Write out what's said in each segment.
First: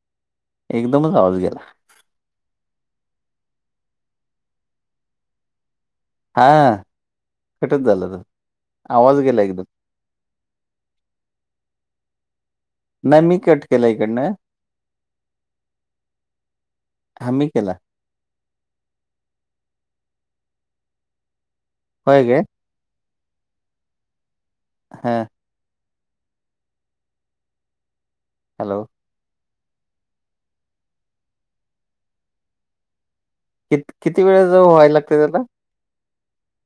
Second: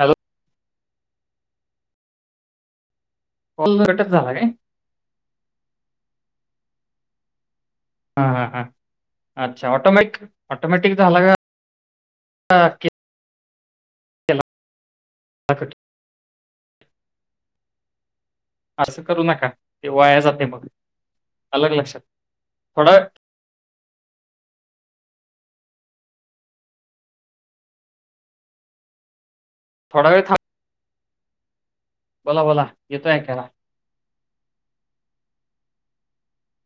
Hello, एकदमच आवाज गेला. फोन कल्टच झाला काय? हां हा कटच झालं तर आवाज गेला एकदम. ऑटोमॅिक ऑटोमॅटिक झाला का [unintelligible] नाही मी कट केला इकडनं. अस्च हमी केला. असं करू नका ते वाया जाते मग अलग लक्षात, होय काय, थोडावेळ, हा हॅलो, थोडवेळ था बोला बोला येतोय ऐकायला. कि किती वेळे ज व्हायला लागते ह्याला?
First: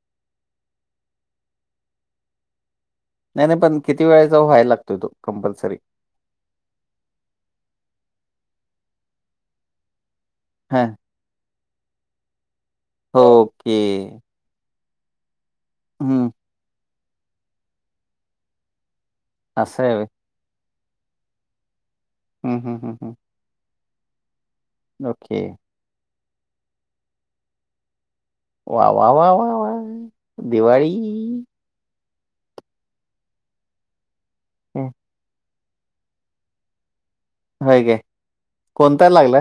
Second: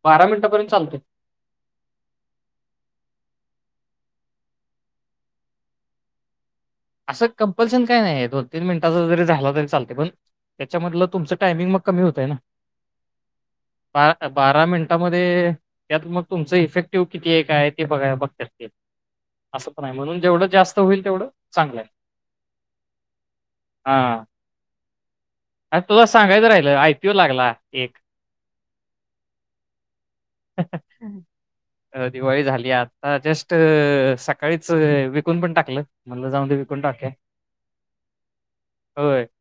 बारा मिनिटपर्यंत चालतय. नाही नाही पण किती वेळेचा जा व्हायला लागतोय तो कंपल्सरी? असं कंपल्शन काय नाही आहे दोन तीन मिनिटांच जरी झालं तरी चालते पण हां, त्याच्यामधलं तुमचं टायमिंग मग, कमी होतय ना ओके. बारा मिनटामध्ये, त्यात मग हं, तुमचं इफेक्टिव्ह किती एक काय आहे ते ब बघत्यात ते. असं पण आहे म्हणून जेवढं जास्त होईल तेवढं चांगलं आहे. हम् हम हम् हम, हा ओके. अरे तुला सांगायचं राहिल आय पीओ लागला एक. वा वा वा वा वा दिवाळी. अ दिवाळी झाली आता जस्ट सकाळीच हं, विकून पण टाकलं. मधलं जाऊन विकुन टाकुया. होय काय, कोणता लागला?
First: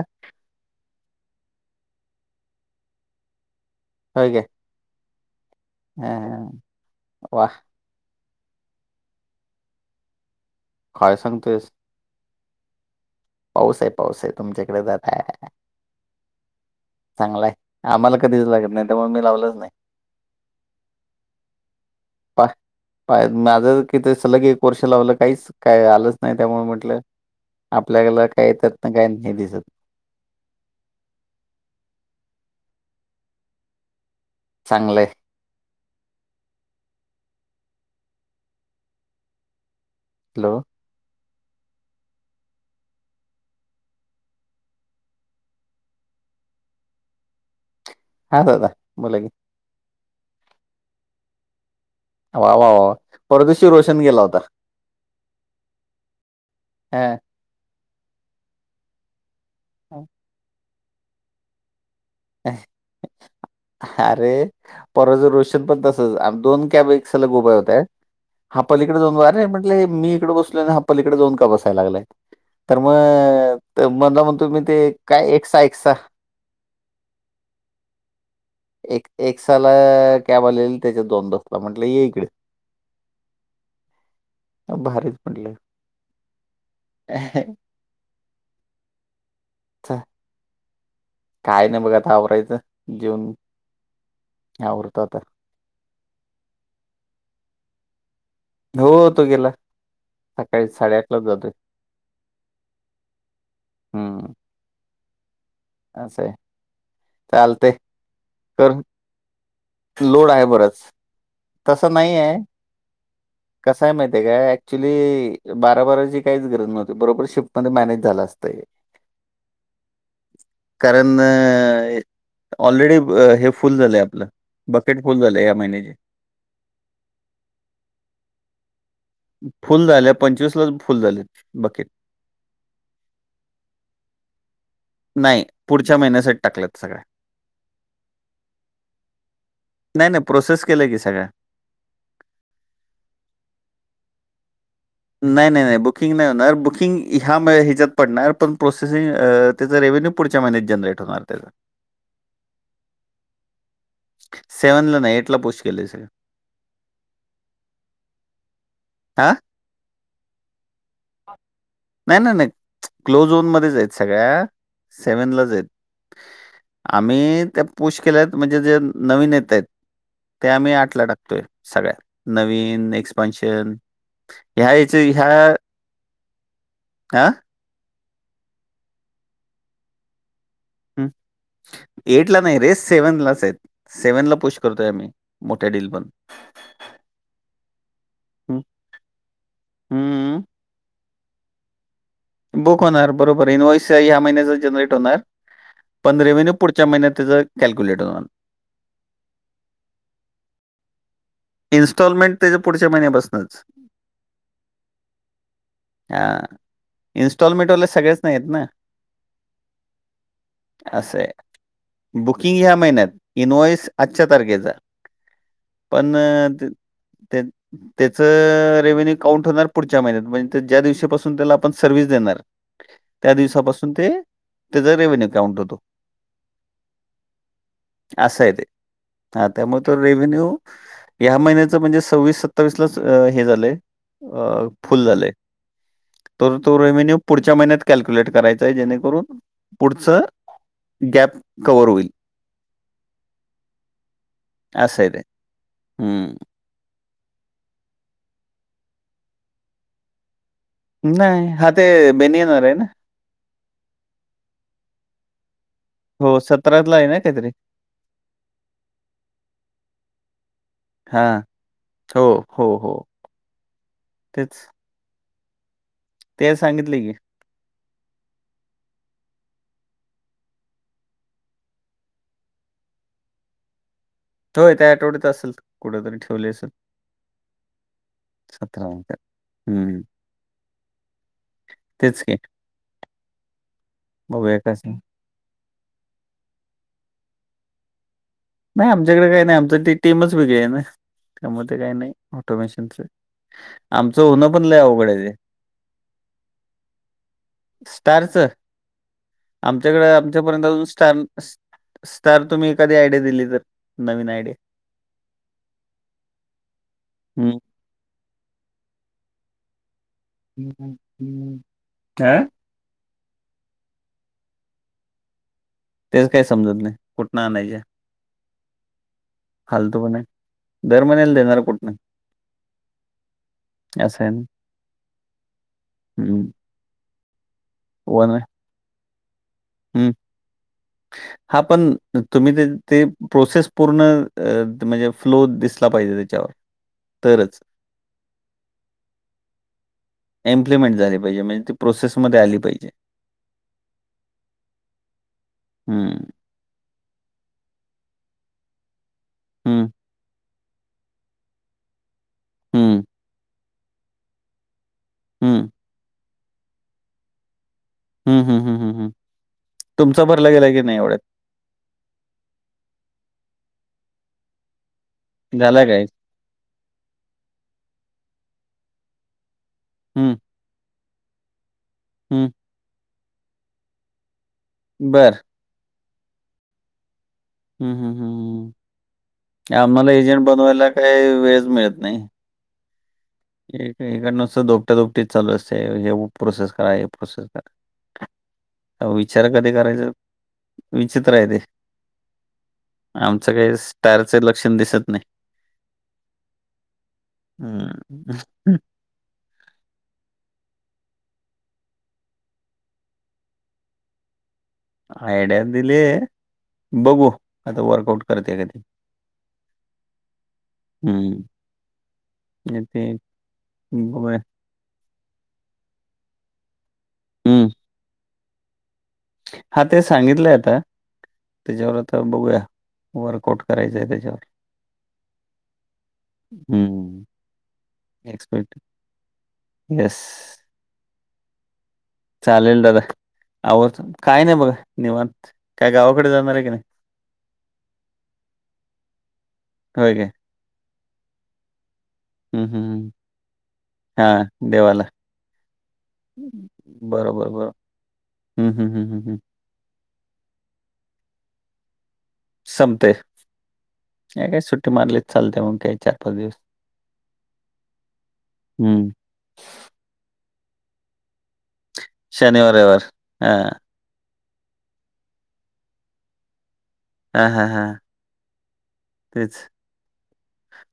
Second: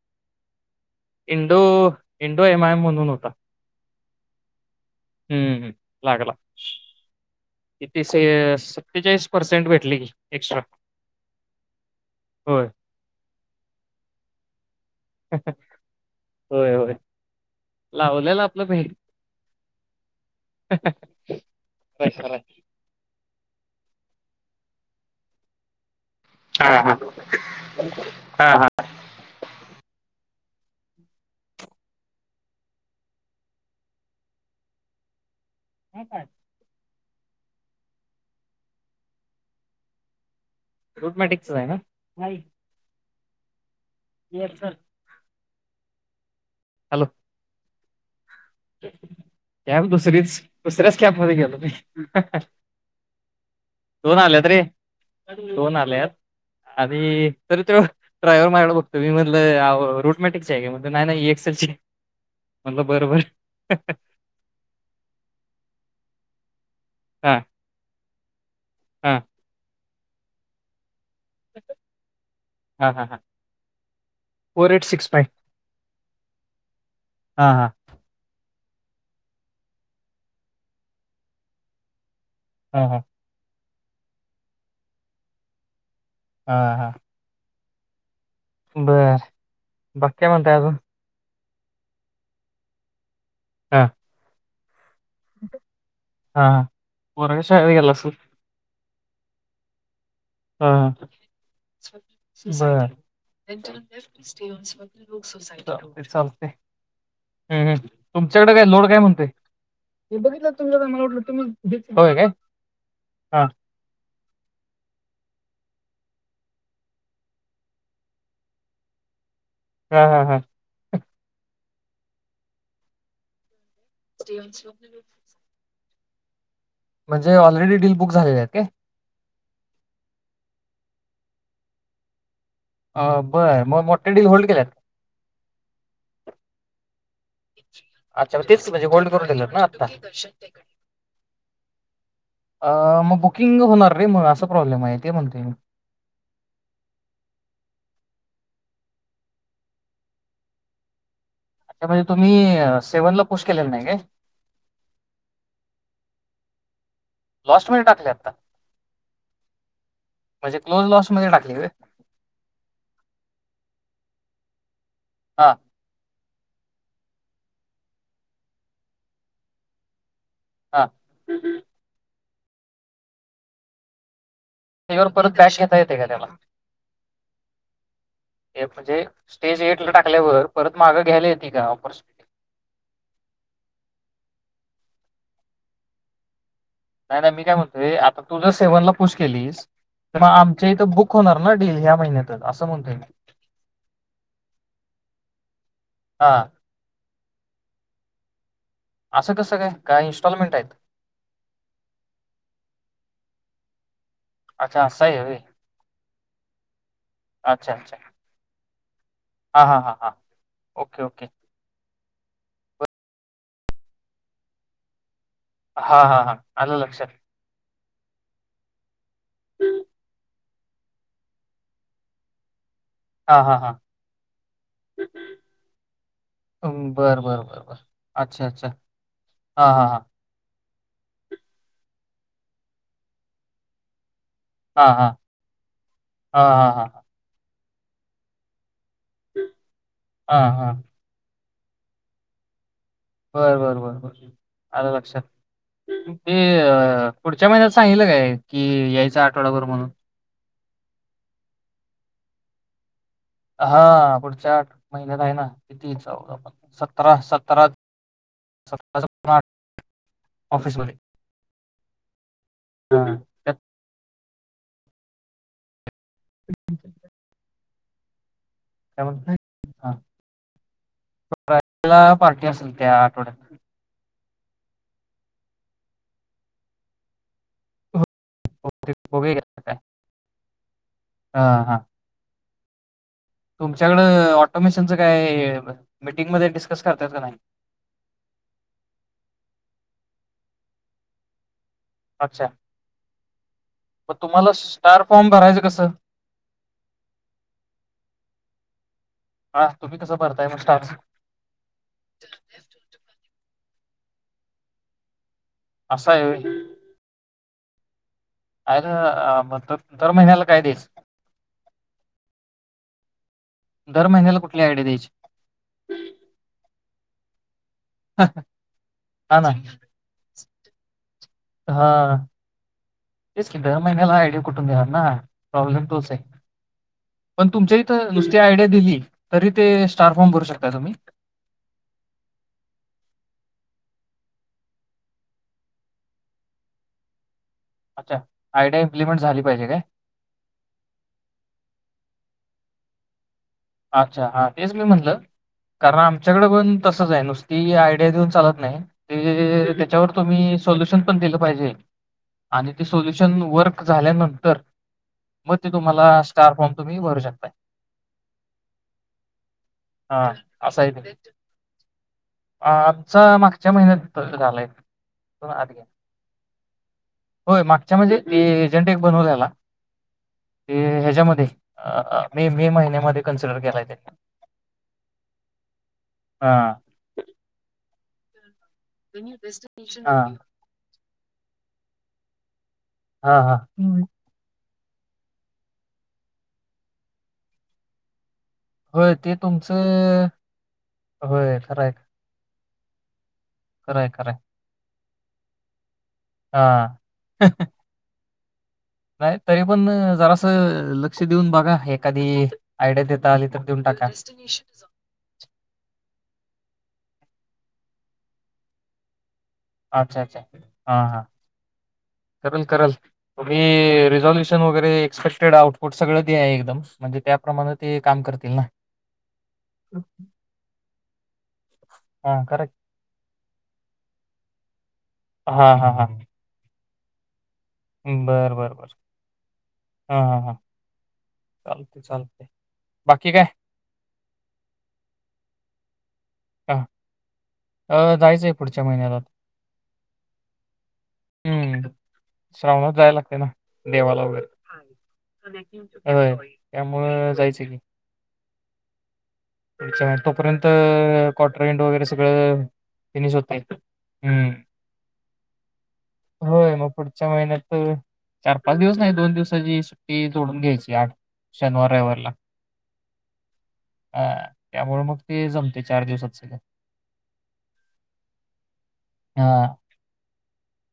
इंडो इंडो एम आयम म्हणून होता. हो का. हम्म लागला. वाह! किती सत्तेचाळीस पर्सेंट भेटली की एक्स्ट्रा काय सांगतेस. हो पाऊस आहे पाऊस आहे तुमच्याकडे जातय. व्हय चांगलाय आम्हाला कधी लागत नाही त्यामुळे मी लावलंच नाही. ब [inaudible] पा माझं कि सलग एक वर्ष लावलं काहीच काय आलंच नाही त्यामुळे हां, हां. म्हटलं आपल्याला हां, काय हां. ना काय हे दिसत नाही. चांगलय. ह काय [inaudible] हॅलो! रुटमॅटिकचच आहे ना. मचछा [unintelligible] हॅलो! हा दादा बोला की. न्यालतो सगळीच दुसऱ्याच कॅपमध्येध्ये गेलो मी. वा वा वा वा परवादीवशी रोशन गेला होता. दोन आल्यात, हा आणि तरी तो ड्रायव्हर माझ्याकडं बघतो, मी म्हनलं आव रूटमॅटिक ची आहे का, म्हनलं नाही नाही ही एक्सएल ची य. म्हनलं बर-बर. अरे, परवाच रोशन पण तसच आणि दोन कॅब एक सलग हां, उभ्या होत्या. हा पालीकडे जाऊन हां. उभा आरे म्हटलं मी इकडे बसलो आणि का पलीकडे जाऊन का बसायला लागलाय तर हां, मग हां, हां. मला म्हणलं म्हण तुम्ही ते काय एकसा एकसा हां एक्साला कॅब आलेली त्याच्यात जाऊन बसला म्हटलं ये इकडं. हां-हां. भारीच म्हणलं. हा-हा. अ [inaudible] बरं, चा- बाकी काय म्हणताय अजून? काय नाही बघ आता आवरायचं, जेवून हा. आवरतो आता. हा. पोरग शाळेत गेल असेल? हो, तो गेला. सकाळी हा, बर. साडेआठलाच जातोय हम्म असं आहे चालतंय-चालतंय. चालतंय हम-हम, तुमच्याकडे काय कर लोड काय म्हणतेय? हे बघितलं का तुम्ही मला वाटलं तसा होय नाहीये काय? हां, कसय माहिती काय, ऍक्च्युली बारा-बाराची काहीच गरज नव्हती, बरोबर शिफ्ट मध्ये मॅनेज झालं असतं हे. [inaudible] हा-हा-हा. कारण, ऑलरेडी हे फुल झालं आता. बकेट फुल झालं ह्या महिन्याचे. म्हणजे, ऑलरेडी डील बुक झालेल्या आहेत का? फुल झाल्या, पंचवीसलाच फुल झालेत बकेट. आ बर, मग मोठे डील होल्ड केल्यात? नाही, पुढच्या महिन्यासाठी टाकल्यात सगळ्या. अच्छा म्हणजे तेच की, म्हणजे होल्ड करून ठेवल्यात ना आत्ता? नाही, नाही प्रोसेस केलं की सगळ्या. अ, मग बुकिंग होणार रे, मग असा प्रॉब्लेम आहे. ते म्हणतोय मी. नाही-नाही-नाही बुकि बुकिंग नाही होणार, बुकिंग ह्या ह्याच्यात पडणार पण प्रोसेसिंग, त्याचा रेव्हेन्यू पुढच्या महिन्यात जनरेट होणार त्याचं. त्या म्हणजे तुम्ही, सेव्हन ला पोस्ट केलेल नाही काय? सेवन ला नाही एट ला पोस्ट केले सगळं. लॉस्ट मध्ये टाकले आत्ता. हां? म्हणजे क्लोज लॉस्ट मध्ये टाकली व्हय? नाही-नाही-नाही, क्लोजोनमध्येच आहेत सगळ्या सेव्हनलाच हां, आहेत. आम्ही त्या पुश केल्यात, म्हणजे जे नवीन येत आहेत त्या आम्ही हां. आट ला टाकतोय, सगळ्या नवीन, एक्स्पान्सन. त्याच्यावर परत कॅश घेता येते का त्याला? आ? म्हणजे, स्टेज एट ला टाकल्यावर, परत मागं हं. घ्यायला यती का ऑपर्च्युन नाही रे, सेवेनलाच ह्यात, सेव्हन ला पुश करतोय आम्ही मोठ्या डील पण. नाही-नाही मी काय म्हणतोय आता तू जर हं. सेव्हनला पूस केलीस, तर मग हं, आमच्या इथं बुक बुक होणार न डील ह्या महिन्यात. बुक होणार बरोबर, इन्वइस ह्या महिन्या जनरेट होणार, पंन हां, रिवीन्युऽ पुढच्या महिन्या त्याचं कॅल्क्युलेट होनार. असं कसं काय? काय इन्स्टॉलमेंट हाय? इन्स्टॉलमेंट त्याच्या पुढच्या महिन्यापासनच. अच्छा आसं हाय वय. इन्स्टॉलमेंट वाले सगळेच एत नाहीत ना, हां, हां, हां, हां. Okay, okay. असंय. बुकिंग ह्या महिन्यात, इन्वॉइस आजच्या तारखेचा. हां, पण हां, हां. आलं लक्षात. तेऽ त्याचं रेव्हन्यू काउंट होणार पुढच्या महिन्यात, म्हणजे ज्या दिवशीपासून त्याला आपण सर्विस देणार, त्या हां, हां, हां. दिवसापासून ते, त्याचा रेव्हेन्यू अकाउंट होतो. अं, बरं, बरं, बरं, बरं. अच्छा, असय ते, अच्छा. ह हां, त्यामुळे हां, तो हां. रेवन्यूऽ या महिन्याचं म्हणजे सव्वीस सत्तावीसलाच हे झालंय, हां, फुल हां. झालंय. हां, तर हां, तो हां. रेव्हेन्यू पुढच्या महिन्यात कॅल्क्युलेट करायचा आहे, जेणेकरून पुढचंऽ हां, हां. गॅप कवर होईल. बर बर बर, आलं असं आहे ते. लक्षात. हे हं. अ पुढच्या महिन्यात सांगितलं काय? की यायचं आठवडाभर म्हणून. नाही, हा ते बहिणी येणार हाय ना. हा, पुढच्या आ महिन्यात हाय ना. हो, [unintelligible] च आहे ना सतरा, काहीतरी? सतरा सतरा च्या पूढं आठ ऑफिसमध्ये. हा, हो हो हो, हां. त्यात तेच. ते सांगितले की. काय म्हणला? हा. सतरा तारखेला पार्टी असल त्या आठवड्यात. होय, त्या आठवड्यात असल, कुठतरी ठेवली असल. हो, सतरा ते क बघूया की आता काय. हम् हां, हां. तेच की. तुमच्याकडं बघूया ऑटोमेशनचं कसं. काय, मीटिंगमध्ये डिस्कस करत्यात काय नाही? नाही आमच्याकडे काही नाही, आमच ते टीमच वेगळी हाय ना, त्यामध्ये काही नाही अच्छा. ऑटोमेशनच. मग आमचं होनं तुम्हाला पण लय स्टार आवघड हाय फॉर्म ते. भरायचं कसं? स्टारच, हां, तुम्ही आमच्याकडे कसं आमच्या भरताय मग पर्यंत अजून स्टार स्टार तुम्ही एखादी आयडिया दिली तर, नवीन आयडिया. आसं हाय व्हय. हू. आर आ म दर महिन्याला काय द्यायचं? काय? दर महिन्याला कुठली आयडीया द्यायची? तेच काय समजत नाही. कुठन आणायच्या हां ना. फालतू पणा. दर महिन्याला देणार कुठनं हा. तेच की, दर महिन्याला असं आहे आयडिया ना कुटून देणार ना? प्रॉब्लेम तोच हाय. हम्म. पण तुमच्या इथ वन नुसती आयडिया दिली, तरी ते हम्म. स्टार फॉर्म भरू शकताय तुम्ही. हा पण, तुम्ही ते प्रोसेस पूर्ण अ अ म्हणजे फ्लो दिसला पाहिजे तरच. अच्छा, आयडिया इमप्लीमेंट झाली पाहिजे काय. एम्प्लिमेंट झाली पाहिजे म्हणजे ती प्रोसेसमध्ये आली पायजे. अच्छा, हा तेच मी म्हणलं, कारण हम्म आमच्याकड पण तसच हाय, नुसती आयडिया देऊन चालत नाही. ते जे जे हम्म त्याच्यावर तुम्ही सोल्युशन पण दिलं पाहिजे. आणि ते हम्म सोल्युशन वर्क झाल्यानंतर, मग हम्म ते तुम्हाला स्टार फॉर्म तूम्ही भरू शकताय. हू हू हू हू हू, तुमच हा भरला गेलाय का नाही एवढ्यात? आ आमचा मागच्या महिन्यात तस झालय. झाला काय? होय मागच्या म्हणजे ए एजंट एक बनवलेला हू. ते हेज्यामध्ये मे महिन्यामध्ये कन्सिडर केलाय त्यांनी. बरं. हा. हू हू हू आम्हाला एजंट बनवायला काही वेळच मिळत नाही. हा हा हा. ही हिकडं नुसतं धोपटा धोपटीच चालू असते. हे प्रोसेस करा, हे प्रोसेस करा. अ होय ते विचार कधी करायचं. तुमचं विचित्र हाय ते. होय खरंय आमचं काही खरंय खरंय स्टारचं लक्षण दिसत नाही. हा. हम्म नाही तरी पण जरासं लक्ष देऊन बघा एखादी आयडिया देता आली तर देऊन टाका. आयडिया दिले. बघू आता वर्कआउट करते का ते. अच्छा अच्छा हा हा हं. करल आणि करल ते तुम्ही बघूया. रिझॉल्युशन वगैरे एक्सपेक्टेड आउट पूट सगळं द्या एकदम म्हणजे त्याप्रमाणे ते काम करतील ना. हा ते सांगितलंय आता त्याच्यावर आता हां, बघूया. करेक्ट. वर्कआउट करायचंय त्याच्यावर. हा हा हा हम्म बरं बर एक्सपेक्ट बर येस. हा ह ह चालतय चालतय. चालेल दादा आवरतो. काय नाही बघा निवांत. काय गावाकडे जाणार आहे का नाही? हो जायचंय पुढच्या महिन्यात आता होय काय? हं, हं, श्रावणात हं. जायाय लागतय ना देवाला हां, वगैरे. देवाला. होय त्यामुळं जायच की. हम् हम हम हम हम अ तोपर्यंत क्वॉर्टर इंड वगैरे सगळ फिनिश होतय. नाही काय सुट्टी मारली तर चालते मग काही चार पाच दिवस. होय मग पुढच्या महिन्यात चार पाच दिवस हं. नाही दोन दिवसाची सुट्टी टी जोडून घ्यायची आठ शनिवार रविवारला. शनिवार, रविवार. हां. ह त्यामुळे मग ते जमते चार दिवसात सगळ. हा हा हा तेच हा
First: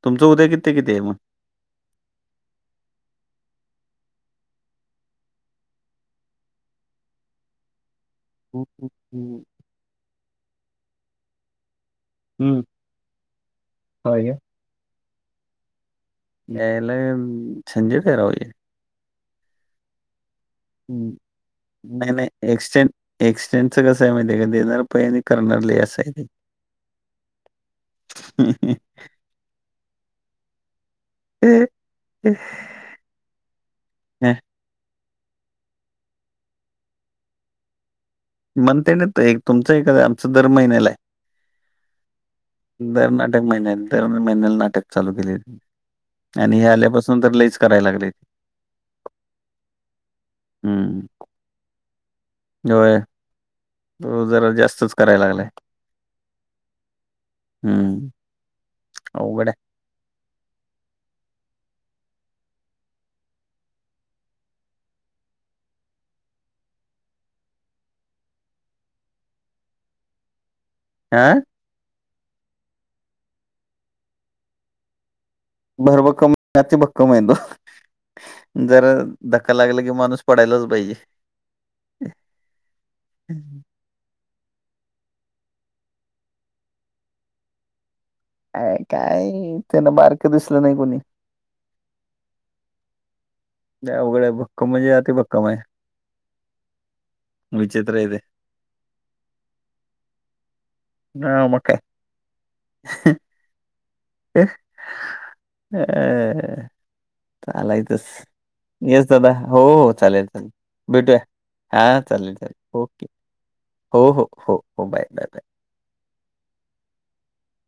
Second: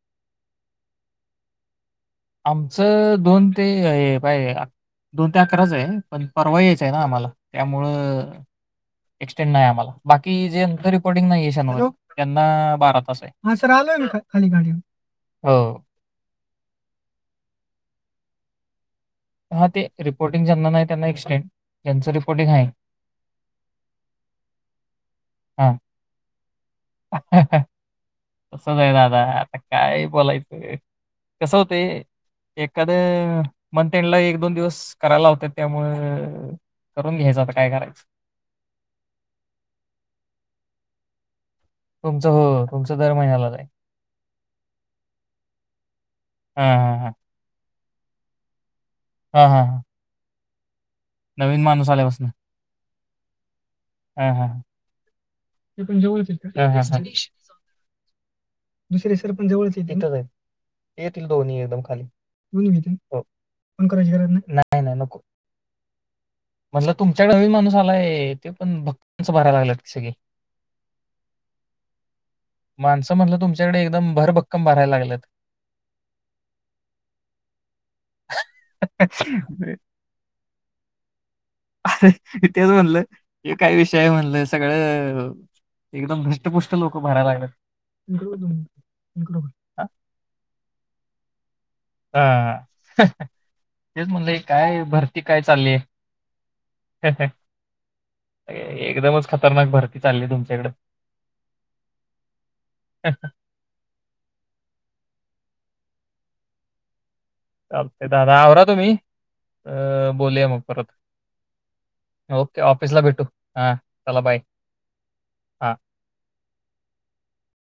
तुमचं उद्या किती ते किती आहे मग? आमचं दोन ते हे दोन ते अकराच आहे पण परवा यायच आहे ना आम्हाला त्यामुळं [unintelligible] एक्सटेंड नाही आम्हाला बाकी जेंच रिपोर्टिंग नाही शनिवारी त्यांना हं. हं. बारा तास आहे. हा सर आलोय मी होय का? खाली गाडी घेऊन. हो च्यायल झंझट हाय राव ही. हा ते रिपोर्टिंग ज्यांना नाही त्यांना हं. एक्सडेंट ज्याचं रिपोर्टिंग आहे एक्सटेंडच कसं आहे माहिती आहे का देणार पई आणि करणार हा लय असाय ते. तस नाही दादा आता काय बोलायचं कस होतय एक एखाद मंथएंडला हं, एक दोन दिवस करायला लावतात त्यामुळं करून घ्यायचं आता काय करायचं. मंथ एंड तुमचं एकच आहे. आमचं दर महिन्याला आहे. तुमचं हो तुमचं दर महिन्याला आहे. दर महिन्याला नाटक चालू केले यांनी आणि हा हे हा हा आल्यापासून तर लईच करायला लागले. [inaudible] हम्म नवीन माणूस आल्यापसन होय ह तो ह जरा जास्तच करायला लागलाय. ते पण जवळच आहे का? हं हं हं. दुसरें सर पण जवळच आहे तिथंच आहे. येतील दोन्ही एकदम खाली. दोन्ही बी येतील? हो. फोन करायची गरज नाय? नाय, नाय नको. म्हणलं तुमच्याकडे नवीन माणूस आलाय, त्यो पण भक्तच भराय लागलात की सगळी. [unintelligible] माणसं म्हटलं तुमच्याकडे एकदम भरभक्कम भरायला लागलेत. भरभक्कम ते भक्कम आहे वो जरा धक्का अरे लागला की माणूस पडायलाच पाहिजे. तेच म्हणलं हे हम्म. काही विषय आहे म्हणलं सगळं एकदम धस्टपुष्ट लोकं भरायला लागलेत. काय हा त्यांना बारकं दिसलं नाही कोणी. हाहा हं. ते तेच अवघड आहे. म्हणलंय भक्कम काय म्हणजे भरती काय अतिभक्कम आहे. चाललीय? विचित्र आहे ते. एकदमच खतरनाक भरती चाललीय तुमच्याकडे. हं मग काय. [unintelligible] चालायचंच. चालतंय दादा आवरा तुम्ही येस दादा हो, अं, चालेल, बोलूया चालेल मग परत भेटूया. हां, चालेल, चालेल ऑफिसला ओके. भेटू हा चला होहो बाय हो बाय बाय बाय. हा